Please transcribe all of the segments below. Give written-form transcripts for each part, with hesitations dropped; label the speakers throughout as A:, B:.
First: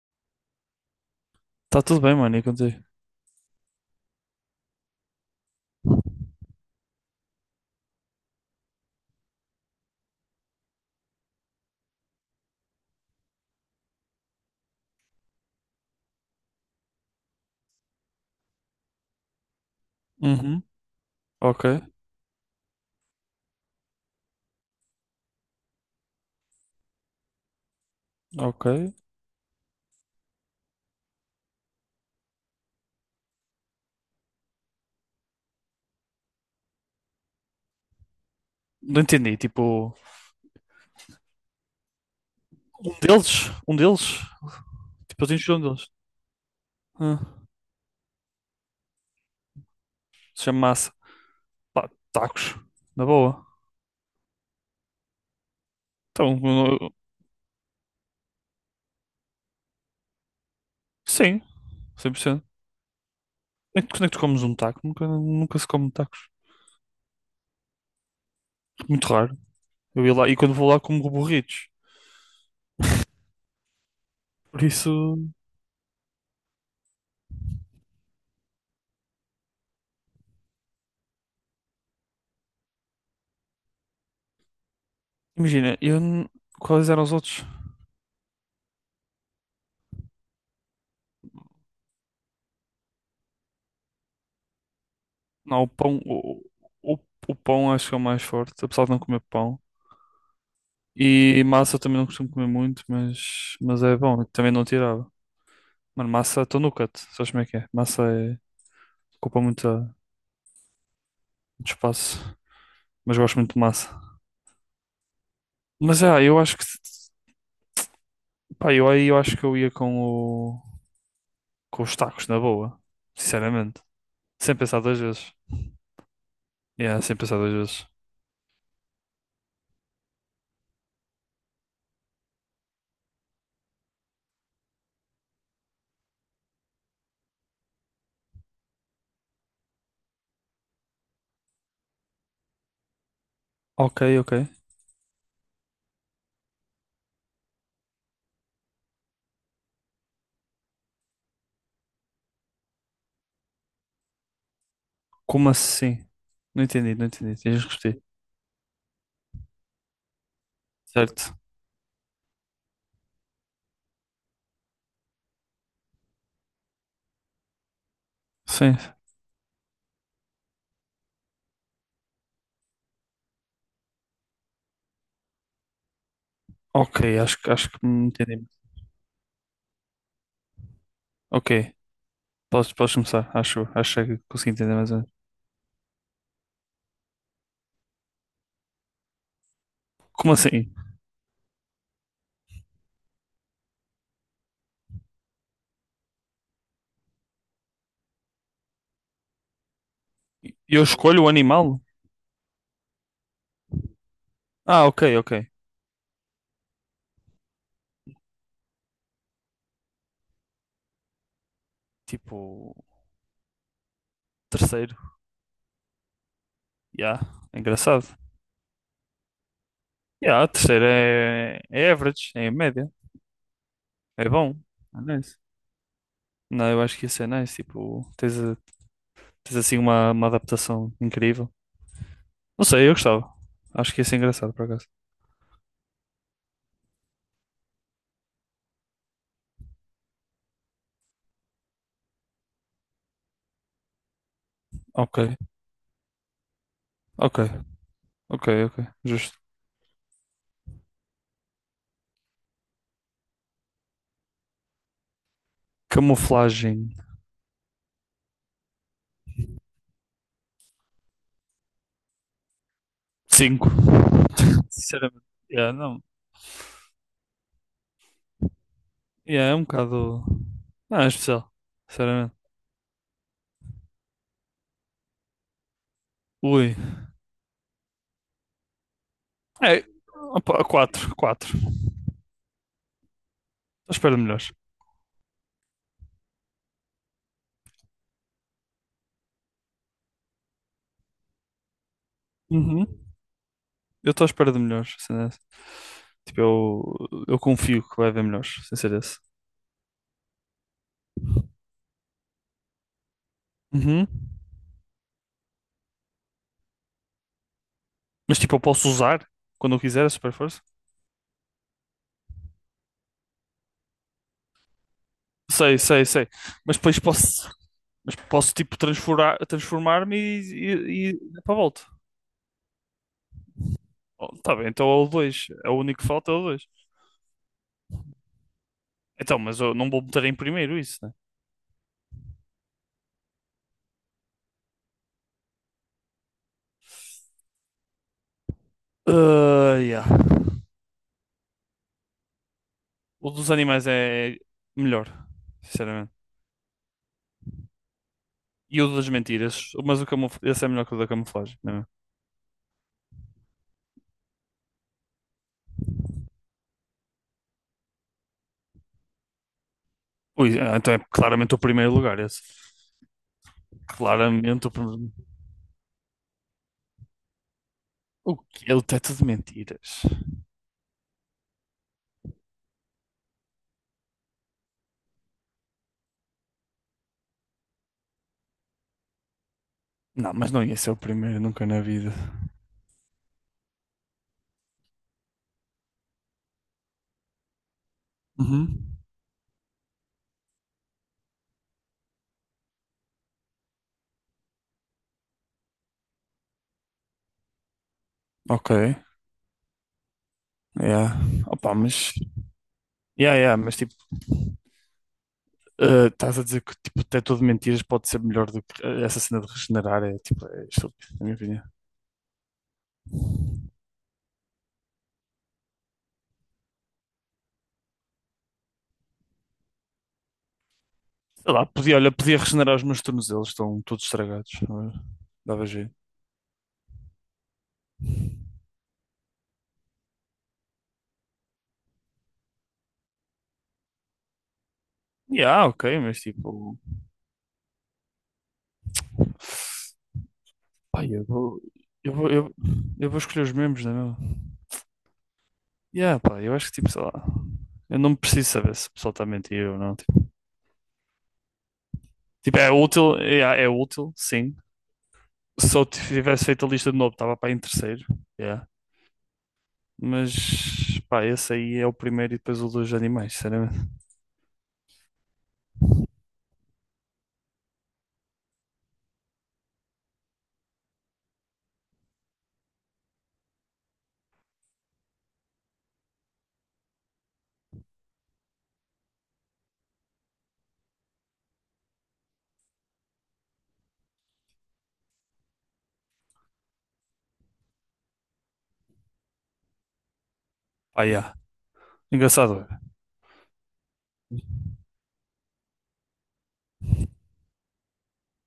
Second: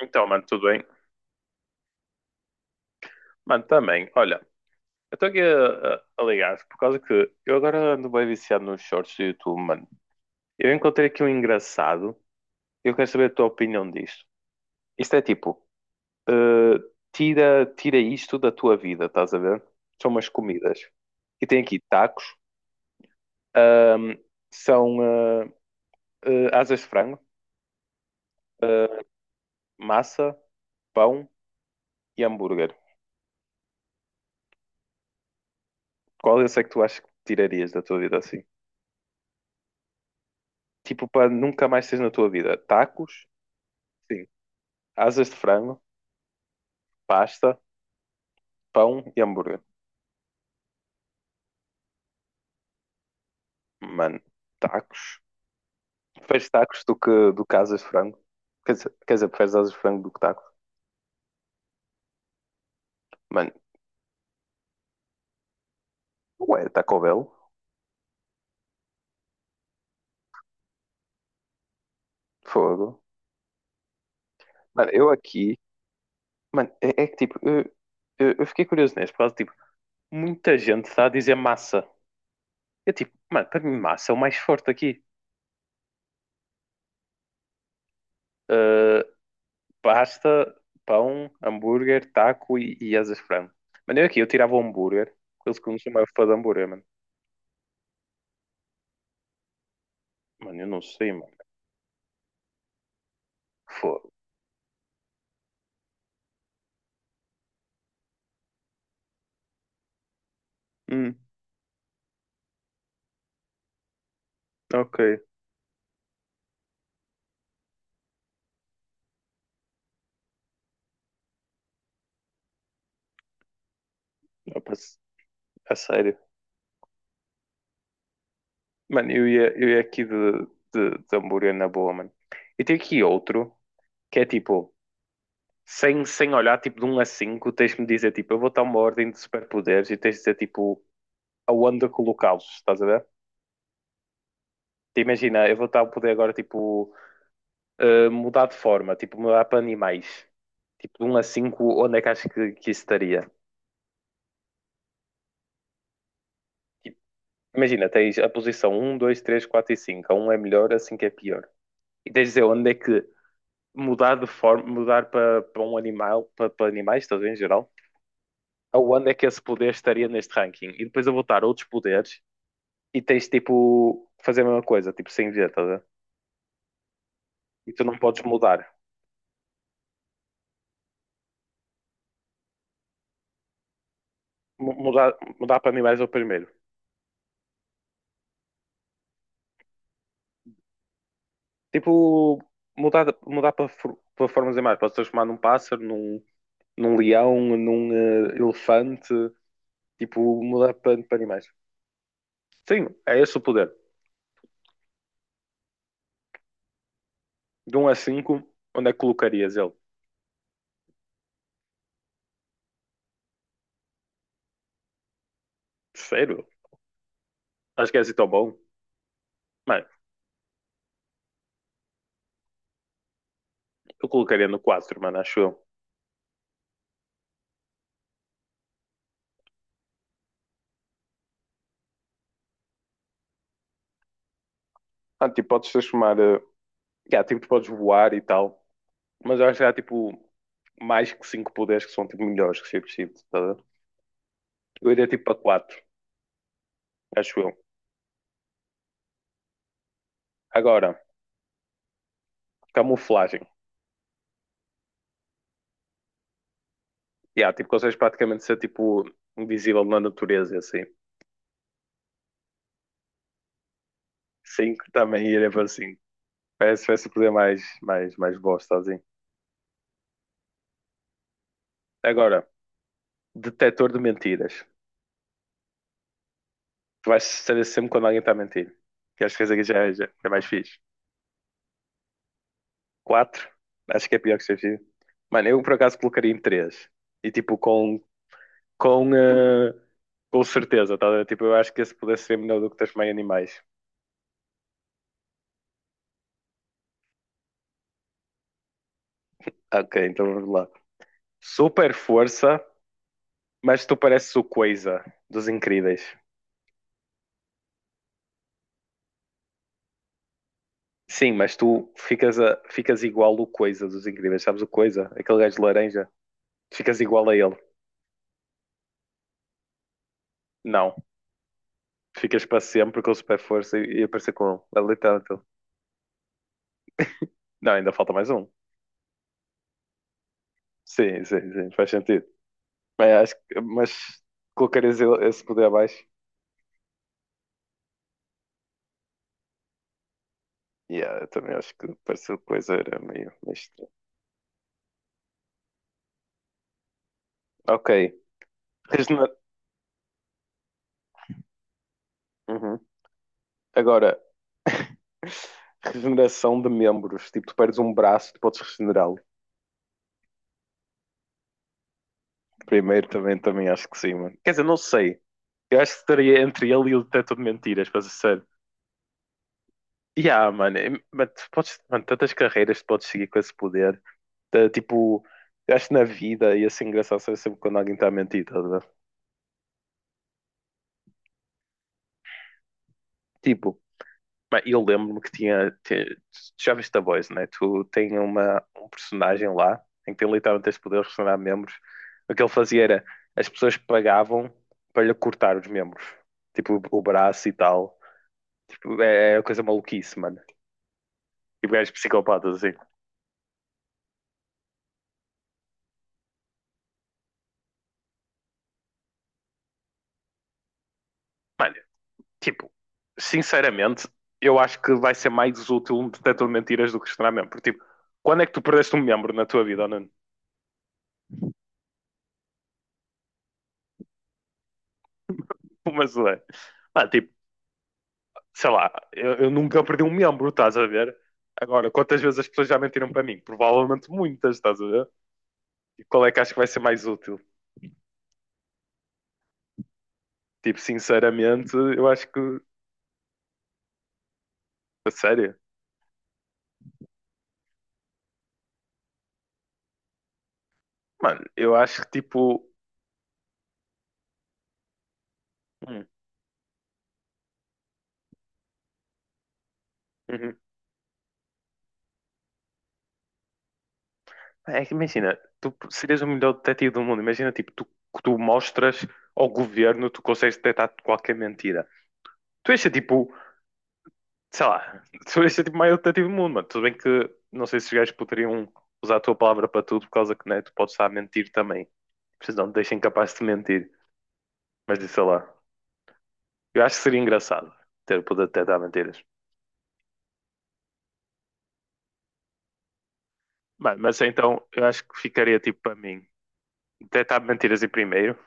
A: Então, mano, tudo bem?
B: Tá tudo bem, mano, e contigo?
A: Mano, também, olha, eu estou aqui a ligar por causa que eu agora ando bem viciado nos shorts do YouTube, mano. Eu encontrei aqui um engraçado e eu quero saber a tua opinião disto. Isto é tipo, eh, tira, tira isto da tua vida, estás a ver? São umas
B: Uhum.
A: comidas. E tem
B: Ok,
A: aqui tacos, ahm, são asas de frango,
B: ok.
A: ah, massa, pão e hambúrguer. Qual é que tu achas que tirarias da tua vida assim?
B: Não entendi, tipo,
A: Tipo, para nunca mais teres na tua vida?
B: um
A: Tacos?
B: deles? Um deles?
A: Sim.
B: Tipo, eu
A: Asas de
B: tenho de um
A: frango,
B: deles. Ah,
A: pasta, pão e hambúrguer.
B: se chama massa. Pá, tacos. Na boa.
A: Mano, tacos.
B: Então,
A: Preferes tacos do
B: eu-
A: que, do que asas de frango? Quer dizer, preferes asas de frango do que tacos?
B: sim, 100%.
A: Mano,
B: Quando é que tu comes um taco? Nunca, nunca se come tacos.
A: ué, Taco Bell?
B: Muito raro. Eu ia lá, e quando vou lá como burritos.
A: Fogo.
B: Por
A: Mano, eu
B: isso,
A: aqui. Mano, é que tipo. Eu fiquei curioso nesse por causa de tipo. Muita gente está a dizer massa. Eu tipo, mano, para mim massa é o mais forte aqui.
B: imagina, Quais eram os outros?
A: Uh, pasta, pão, hambúrguer, taco e asas de frango. Mano, eu aqui, eu tirava o hambúrguer. Eles
B: Não,
A: que eu não sou mais fã de hambúrguer, mano.
B: O, o pão acho que é o mais forte, apesar de não comer pão.
A: Mano, eu não sei, mano.
B: E massa também não costumo comer muito, mas é
A: Fogo.
B: bom. Eu Também não tirava. Mano, massa estou no cut. Sabes como é que é? Massa é, ocupa muito, muito
A: Hum,
B: espaço. Mas gosto muito de massa.
A: ok.
B: Mas eu acho que pá, eu aí eu acho que eu ia com o com os tacos na boa. Sinceramente. Sem
A: Opa,
B: pensar duas vezes.
A: a sério.
B: Yeah, sem pensar duas vezes.
A: Mano, eu ia aqui de hambúrguer na boa, mano. E tem aqui outro, que é tipo, sem olhar, tipo de um a 5 tens de me dizer, tipo, eu vou dar uma ordem de superpoderes e tens de dizer, tipo, aonde colocá-los, estás a ver?
B: Ok, ok.
A: Te Imagina, eu vou dar o poder agora, tipo, mudar de forma, tipo, mudar para animais. Tipo, de um a 5 onde é que acho que isso estaria?
B: Como assim? Não entendi,
A: Tipo,
B: não entendi. Tens de
A: imagina,
B: repetir.
A: tens a posição um, dois, três, 4 e cinco. A um é melhor, a cinco é
B: Certo.
A: pior. E tens de dizer onde é que mudar de forma, mudar para um animal, para animais, estás a ver, em geral,
B: Sim.
A: aonde é que esse poder estaria neste ranking? E depois eu vou dar outros poderes e tens tipo fazer a mesma coisa, tipo sem ver, estás a ver?
B: Ok, acho
A: E tu
B: que
A: não
B: me
A: podes
B: entendi.
A: mudar.
B: Ok. Podes, podes começar. Acho, acho que consegui
A: Mu-
B: entender mais ou
A: Mudar,
B: menos.
A: mudar para animais é o primeiro.
B: Como assim?
A: Tipo, mudar para, para formas de animais. Podes transformar num pássaro, num leão, num elefante. Tipo, mudar
B: Eu
A: para
B: escolho o
A: animais.
B: animal?
A: Sim, é esse o poder.
B: Ah, ok, ok.
A: De um a 5, onde é que colocarias ele?
B: Tipo, terceiro.
A: Terceiro?
B: Ya, é
A: Acho que é
B: engraçado.
A: assim tão bom. Mano,
B: Ya, terceiro é, é average, é a média.
A: eu
B: É
A: colocaria
B: bom.
A: no 4,
B: É
A: mano,
B: nice.
A: acho eu.
B: Não, eu acho que isso é nice. Tipo, tens assim uma adaptação incrível. Não sei, eu gostava. Acho que isso é engraçado, por acaso.
A: Ah, tipo, podes transformar. Yeah, tipo, tu podes voar e tal. Mas eu acho que há, tipo, mais que 5 poderes que são, tipo, melhores que ser preciso, tá a ver? Eu iria,
B: Ok,
A: tipo, para quatro,
B: ok,
A: acho eu.
B: ok. Justo.
A: Agora, camuflagem.
B: Camuflagem.
A: Yeah, tipo, consegues praticamente ser, tipo, invisível na natureza, e assim.
B: Cinco.
A: Cinco, também
B: Sinceramente.
A: iria para
B: Yeah,
A: 5.
B: não.
A: Parece o poder mais, mais, mais bosta, assim.
B: Yeah, é um bocado. Não, é especial. Sinceramente.
A: Agora, detector de mentiras.
B: Ui.
A: Tu vais saber sempre quando alguém está a mentir. Que acho que esse aqui
B: É,
A: já, já é mais
B: opa,
A: fixe.
B: quatro, quatro. Estou
A: Quatro?
B: à
A: Acho que
B: espera
A: é
B: de
A: pior que
B: melhores.
A: Chefia. Mano, eu por acaso colocaria em três. E tipo, com, eh, com certeza, tá a ver? Tipo, eu acho que esse pudesse ser melhor do que
B: Uhum.
A: Tasmania Animais.
B: Eu estou à espera de melhores. Assim, né? Tipo, eu confio que vai haver melhores, sem ser esse.
A: Ok, então vamos lá. Super força, mas tu
B: Uhum.
A: pareces o Coisa dos Incríveis.
B: Mas tipo, eu posso usar quando eu quiser a super força?
A: Sim, mas tu ficas, ficas igual o Coisa dos Incríveis. Sabes o Coisa? Aquele gajo de
B: Sei, sei,
A: laranja.
B: sei. Mas depois
A: Ficas igual a
B: posso,
A: ele.
B: mas posso tipo transformar, transformar-me e,
A: Não.
B: e, e dar para a volta.
A: Ficas para sempre com super força e
B: Oh,
A: aparecer com
B: tá
A: ele.
B: bem,
A: É
B: então é o
A: literalmente ele.
B: dois. É o único que falta, é o dois.
A: Não, ainda falta mais um.
B: Então, mas eu não vou meter em primeiro isso, né?
A: Sim, sim, sim. Faz sentido. Bem, mas colocares ele esse poder abaixo.
B: Ah, yeah.
A: Yeah, eu também acho que pareceu coisa era
B: O
A: meio,
B: dos
A: meio
B: animais
A: estranho.
B: é melhor, sinceramente.
A: Ok.
B: E o das
A: Regenera...
B: mentiras, mas esse é melhor que o da camuflagem, não é?
A: Uhum. Agora, regeneração de membros. Tipo, tu perdes um braço, tu podes regenerá-lo.
B: Ui, ah, então é claramente o primeiro lugar esse.
A: Primeiro também acho que sim, mano. Quer dizer,
B: Claramente o
A: não
B: primeiro.
A: sei. Eu acho que estaria entre ele e o detector de mentiras, para ser
B: O
A: sério.
B: quê? É o teto de mentiras.
A: Yeah, mano, mas tu podes, mano, tantas carreiras tu podes seguir com esse poder. Tá, tipo, eu acho que na vida ia ser engraçado saber sempre quando alguém está a mentir, tá a ver?
B: Não, mas não ia ser o primeiro nunca na vida.
A: Tipo, mas eu lembro-me que tu já viste The Boys, né? Tu tem uma, um
B: Uhum.
A: personagem lá em que tem literalmente esse poder de restaurar membros. O que ele fazia era as pessoas pagavam para lhe cortar os membros, tipo o braço e tal.
B: Ok.
A: Tipo, é coisa maluquice, mano.
B: Yeah.
A: Tipo,
B: Opa,
A: gajos
B: mas.
A: psicopatas assim.
B: Yeah, mas tipo. Ah, estás a dizer que tipo, o teto de mentiras pode ser melhor do que ah, essa cena de regenerar? É tipo, é estúpido, na minha opinião.
A: Mano, tipo, sinceramente, eu acho que vai ser mais útil um detector de mentiras do que restaurar membros. Porque, tipo, quando é que tu perdeste um membro na tua vida, Nuno?
B: Sei lá, podia, olha, podia regenerar os meus tornozelos, estão todos estragados. Não é? Dava jeito.
A: Mas, ué, tipo, sei lá, eu nunca perdi um membro, estás a ver? Agora, quantas vezes as pessoas já mentiram para mim? Provavelmente muitas, estás a ver?
B: Yeah, ok,
A: E
B: mas
A: qual é que acho que vai
B: tipo.
A: ser mais útil? Tipo,
B: Pá,
A: sinceramente, eu
B: eu vou,
A: acho que,
B: eu, eu vou escolher os membros, não é mesmo?
A: a sério,
B: Yeah, pá, eu acho que tipo, sei lá. Eu não preciso saber se o pessoal está a mentir ou não.
A: mano, eu acho que
B: Tipo,
A: tipo,
B: é útil, é útil, sim. Se eu
A: hum,
B: tivesse feito a lista de novo, estava para em terceiro. Yeah.
A: uhum.
B: Mas, pá, esse aí é o primeiro e depois o dos animais, sinceramente.
A: É que imagina, tu serias o melhor detetive do mundo, imagina tipo, tu mostras ao governo, tu consegues detectar qualquer mentira. Tu és tipo sei lá, tu és tipo o maior detetive do mundo, mano. Tudo bem que não sei se os gajos poderiam usar a tua palavra para tudo, por causa que né, tu podes estar a mentir também. Vocês não te deixem capaz de mentir. Mas sei lá, eu acho que seria engraçado ter o poder de detectar mentiras.
B: Pá, yeah. Engraçado.
A: Mano, mas então eu acho que ficaria tipo para mim: detectar mentiras em primeiro,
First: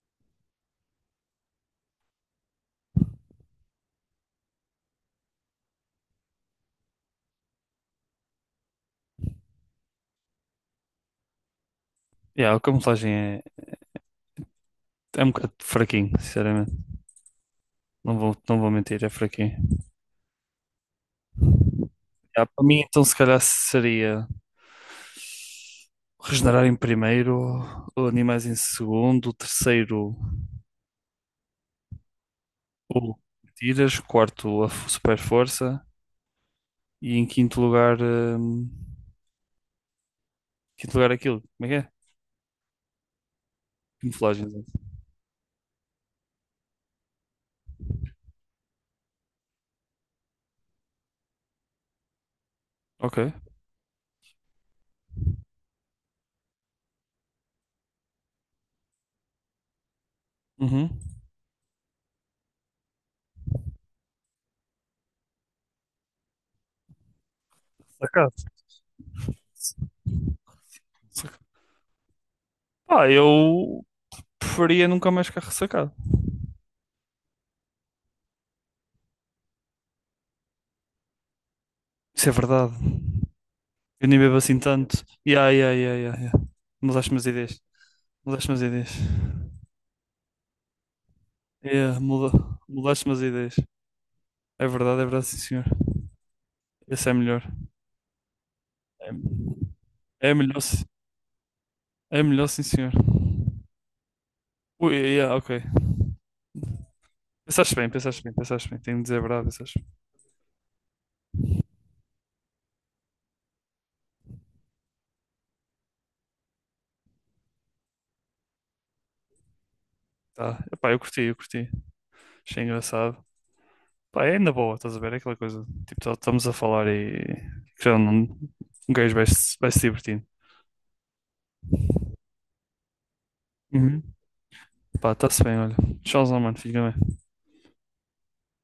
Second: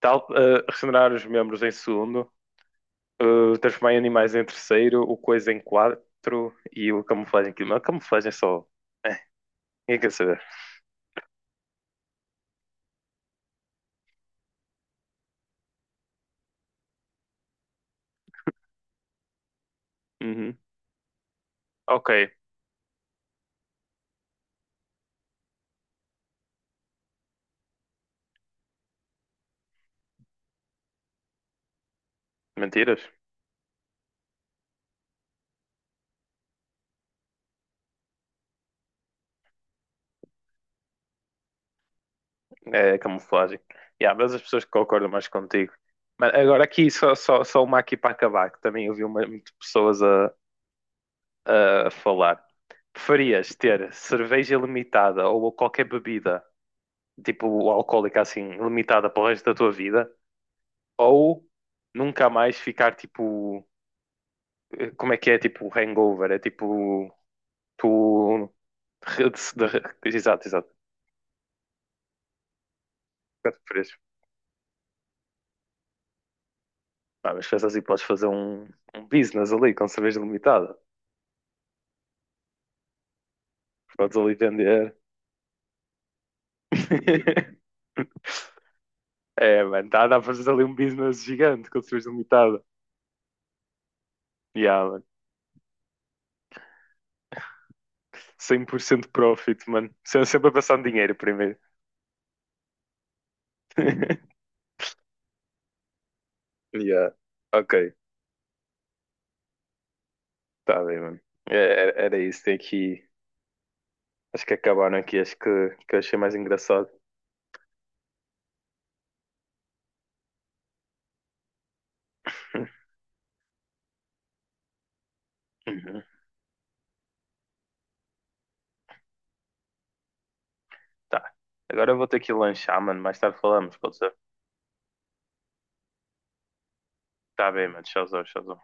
A: tal, regenerar os membros em segundo, transformar em animais em terceiro, o coisa em quatro e o camuflagem em quinto. Mas a camuflagem é só. É, ninguém quer saber.
B: Yeah, a camuflagem é, é um bocado fraquinho, sinceramente. Não vou, não vou mentir, é fraquinho.
A: Uhum. Ok,
B: Ah, para mim, então, se calhar seria regenerar em primeiro, o animais em segundo, o terceiro,
A: mentiras.
B: o tiras, quarto, super força e em quinto lugar aquilo, como é que é?
A: É a camuflagem. Yeah, mas as
B: Camuflagem,
A: pessoas que
B: exato.
A: concordam mais contigo. Mas agora aqui, só uma aqui para acabar, que também ouvi muitas pessoas a falar.
B: Ok.
A: Preferias ter cerveja limitada ou qualquer bebida, tipo alcoólica assim, limitada para o resto da tua vida,
B: Uhum.
A: ou nunca mais ficar tipo, como é que é, tipo hangover, é tipo,
B: Sacado.
A: tu... re- de- Exato, exato. O
B: Saca- Pá,
A: que é que
B: eu
A: preferias?
B: preferia nunca mais ficar ressacado.
A: Ah, mas pensa assim, podes fazer um, business ali com cerveja limitada.
B: Isso é verdade. Eu
A: Podes
B: nem
A: ali
B: bebo assim
A: vender.
B: tanto. Yeah, yeah, yeah, yeah, yeah. Mudaste-me as ideias. Mudaste-me as ideias.
A: É, mano, dá para fazer ali um business gigante com
B: Yeah,
A: cerveja limitada.
B: mudaste-me as ideias. É
A: Yeah,
B: verdade,
A: mano.
B: sim, senhor. Esse é melhor.
A: 100% profit, mano. Sempre
B: É
A: sempre a
B: melhor,
A: passar no dinheiro primeiro.
B: é melhor, sim, senhor. Ui, yeah, ok.
A: Yeah. Ok,
B: Pensaste bem, pensaste bem. Tenho de dizer a verdade, pensaste bem.
A: tá bem, mano. É, era isso. Tem aqui. Acho que acabaram aqui. Acho que eu achei mais engraçado.
B: Tá. Epá, eu curti, eu curti. Achei engraçado. Pá, é na boa, estás a ver? É aquela coisa.
A: Uhum.
B: Estamos a falar e. Já não... Um gajo vai se divertindo.
A: Tá. Agora eu vou ter que lanchar, mano. Mais tarde falamos, pode
B: Uhum.
A: ser?
B: Pá, está-se bem, olha. Tchauzão, mano. Fica bem.
A: Tá bem, mano. Tchauzão, tchauzão.